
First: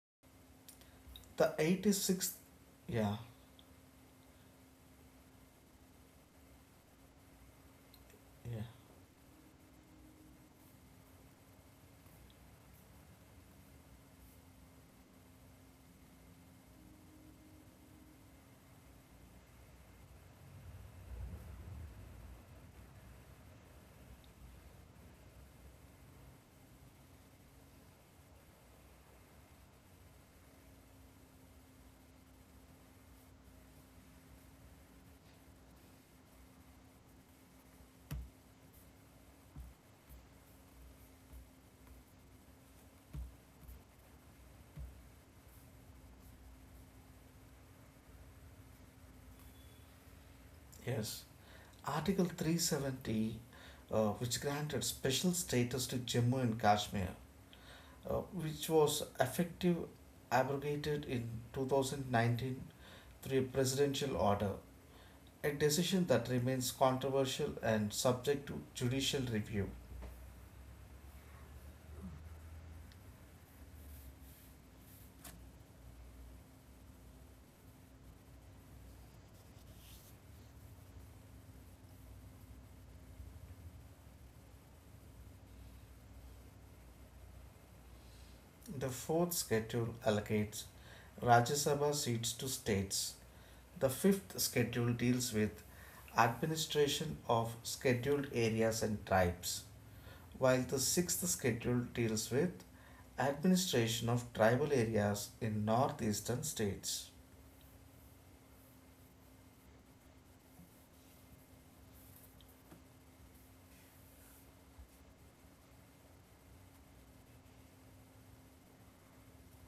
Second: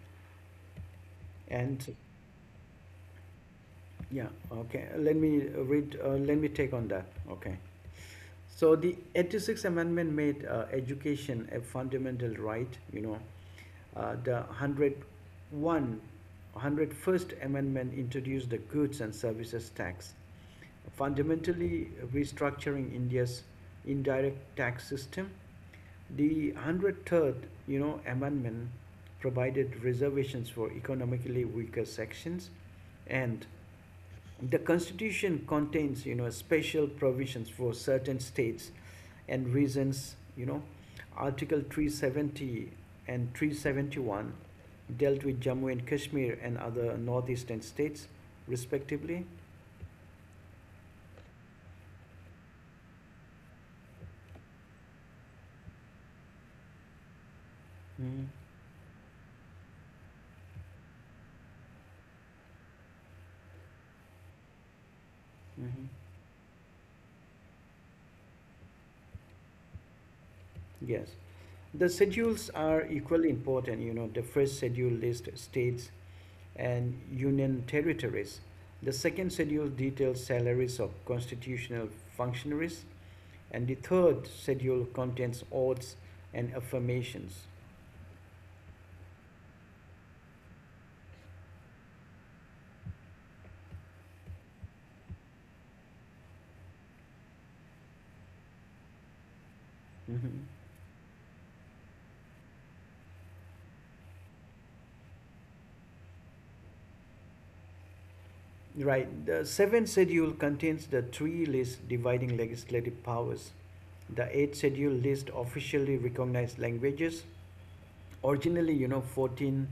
[SPEAKER 2] The
[SPEAKER 1] And
[SPEAKER 2] 86th. Yeah,
[SPEAKER 1] yeah, okay, let me take on that, okay.
[SPEAKER 2] yeah,
[SPEAKER 1] So the 86th Amendment made education a fundamental right, you know. The 101st Amendment introduced the goods and services tax, fundamentally restructuring India's indirect tax system. The 103rd, you know, Amendment provided reservations for economically weaker sections. And the constitution contains, you know, special provisions for certain states and reasons. You know, Article 370 and 371 dealt with Jammu and Kashmir and other northeastern states, respectively.
[SPEAKER 2] yes. Article 370, which granted special status to Jammu and Kashmir,
[SPEAKER 1] Mm-hmm.
[SPEAKER 2] which was effective abrogated in 2019 through a presidential order, a
[SPEAKER 1] Mm-hmm.
[SPEAKER 2] decision that remains controversial and subject to judicial review.
[SPEAKER 1] Yes. The schedules are equally important. You know, the first schedule lists states and union territories. The second schedule details salaries of constitutional functionaries. And the third schedule contains oaths and affirmations.
[SPEAKER 2] The fourth schedule allocates Rajya Sabha seats to states. The fifth schedule deals with administration of scheduled areas and tribes,
[SPEAKER 1] Mhm.
[SPEAKER 2] while the sixth schedule deals with administration of tribal areas in northeastern states.
[SPEAKER 1] Right. The seventh schedule contains the three lists dividing legislative powers. The eighth schedule lists officially recognized languages. Originally, you know, 14,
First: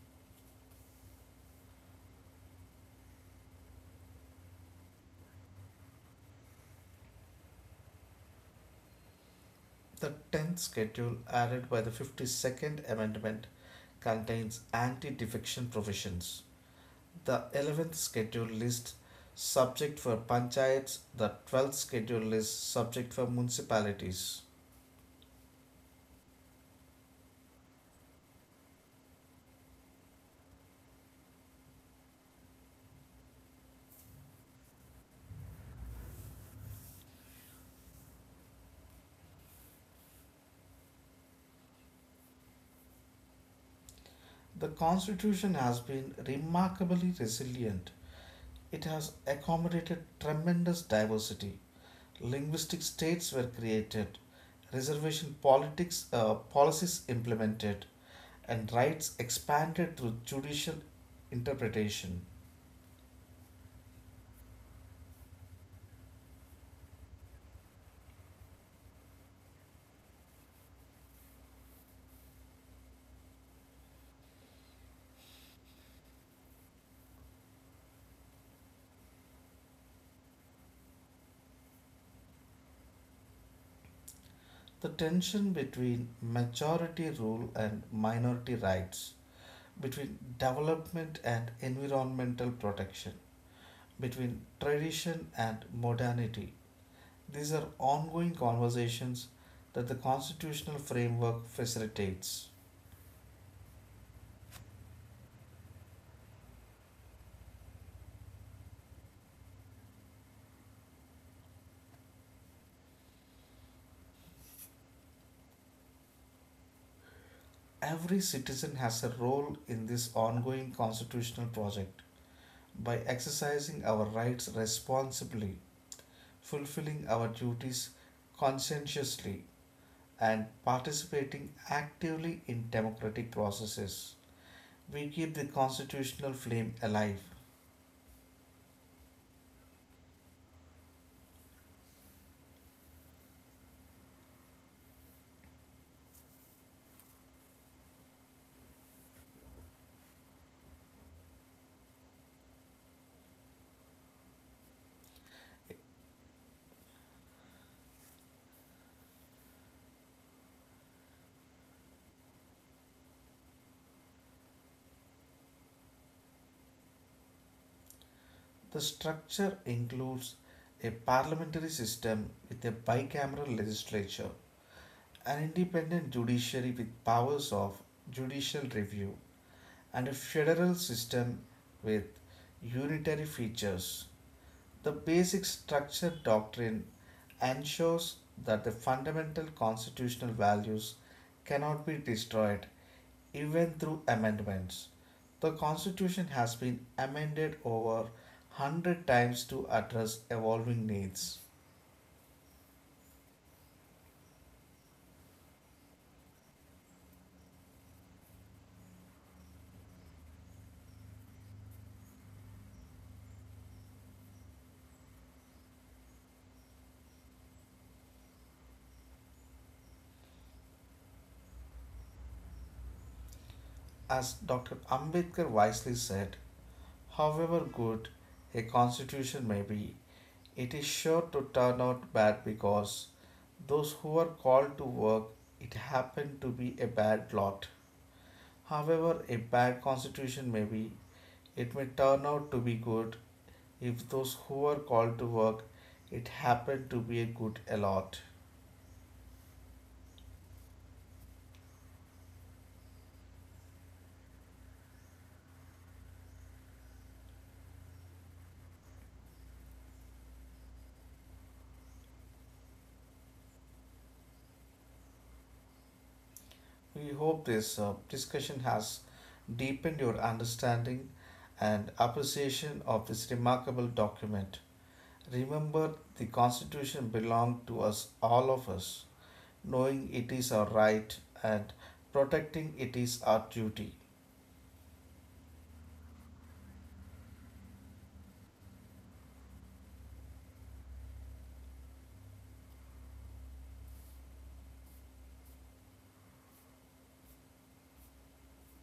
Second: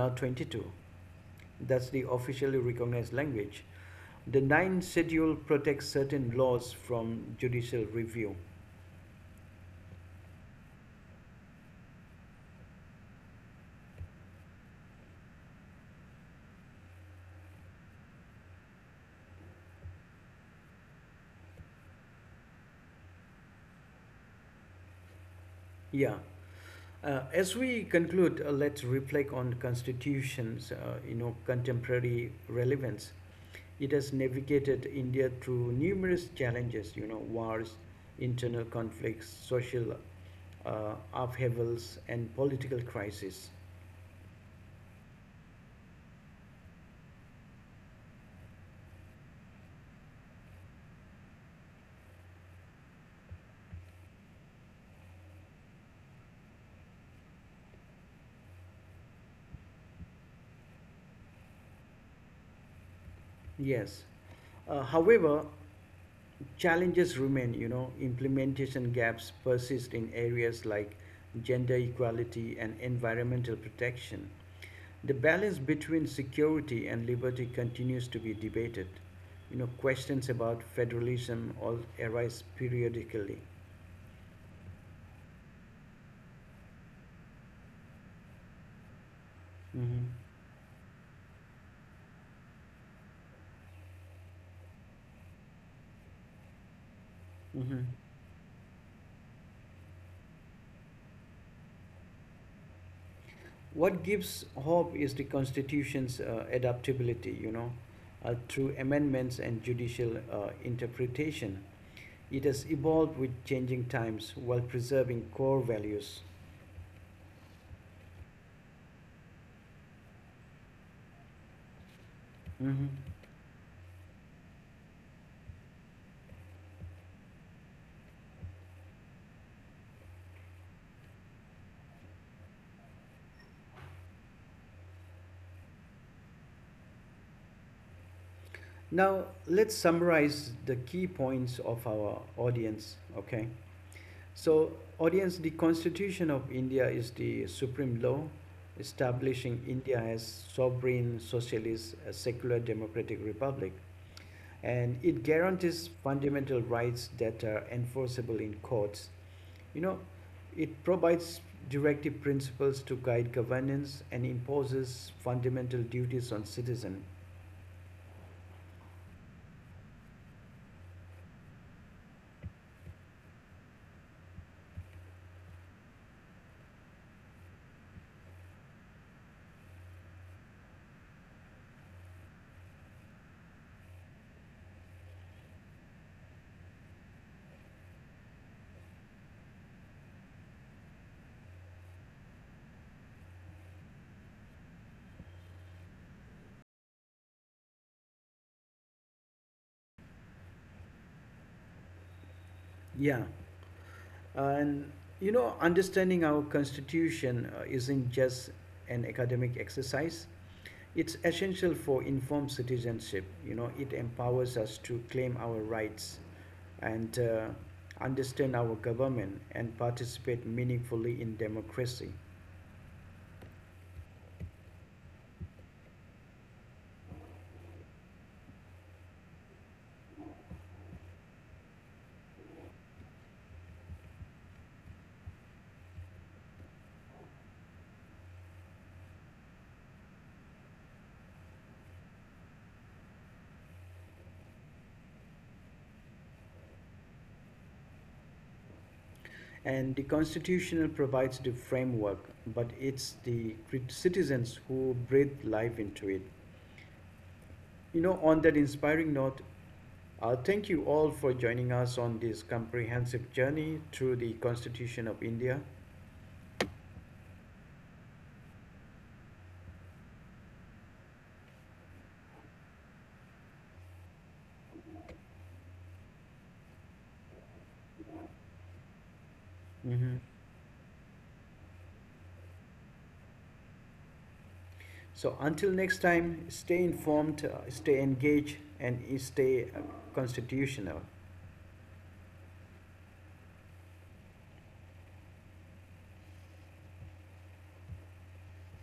[SPEAKER 1] now 22. That's the officially recognized language. The ninth schedule protects certain laws from judicial review.
[SPEAKER 2] The 10th schedule added by the 52nd Amendment contains anti defection provisions. The 11th schedule lists subject for panchayats, the 12th schedule lists subject for municipalities.
[SPEAKER 1] Yeah. As we conclude, let's reflect on the constitutions, you know, contemporary relevance. It has navigated India through numerous challenges, you know, wars, internal conflicts, social upheavals, and political crises.
[SPEAKER 2] The constitution has been remarkably resilient. It has accommodated tremendous diversity. Linguistic states were created, reservation politics policies implemented, and rights expanded through judicial interpretation.
[SPEAKER 1] Yes. However, challenges remain, you know, implementation gaps persist in areas like gender equality and environmental protection. The balance between security and liberty continues to be debated. You know, questions about federalism all arise periodically.
[SPEAKER 2] The tension between majority rule and minority rights,
[SPEAKER 1] Hmm.
[SPEAKER 2] between development and environmental protection, between tradition and modernity, these are
[SPEAKER 1] Hmm.
[SPEAKER 2] ongoing conversations that the constitutional framework facilitates.
[SPEAKER 1] What gives hope is the Constitution's adaptability, you know, through amendments and judicial interpretation. It has evolved with changing times while preserving core values.
[SPEAKER 2] Every citizen has a role in this ongoing constitutional project.
[SPEAKER 1] Hmm.
[SPEAKER 2] By exercising our rights responsibly, fulfilling our duties conscientiously, and participating actively in democratic processes, we keep the constitutional flame alive.
[SPEAKER 1] Now, let's summarize the key points of our audience, okay? So, audience, the Constitution of India is the supreme law, establishing India as sovereign, socialist, secular democratic republic, and it guarantees fundamental rights that are enforceable in courts. You know, it provides directive principles to guide governance and imposes fundamental duties on citizens.
[SPEAKER 2] The structure includes a parliamentary system with a bicameral legislature, an independent judiciary with powers of judicial review, and a federal system with unitary features. The basic structure doctrine ensures that the fundamental constitutional values cannot be destroyed even through amendments. The Constitution has been amended over 100 times to address evolving needs.
[SPEAKER 1] Yeah, and you know, understanding our constitution isn't just an academic exercise. It's essential for informed citizenship. You know, it empowers us to claim our rights and understand our government and participate meaningfully in democracy.
[SPEAKER 2] As Dr. Ambedkar wisely said, however good a constitution may be, it is sure to turn out bad because those who are called to work, it happened to be a bad lot. However, a bad constitution may be, it may turn out to be good if those who are called to work it happen to be a good allot.
[SPEAKER 1] And the constitution provides the framework, but it's the citizens who breathe life into it. You know, on that inspiring note, thank you all for joining us on this comprehensive journey through the Constitution of India.
[SPEAKER 2] We hope this discussion has deepened your understanding and appreciation of this remarkable document. Remember, the constitution belongs to us, all of us. Knowing
[SPEAKER 1] Mhm.
[SPEAKER 2] it is our right and protecting it is our duty.
[SPEAKER 1] So, until next time, stay informed, stay engaged, and stay constitutional.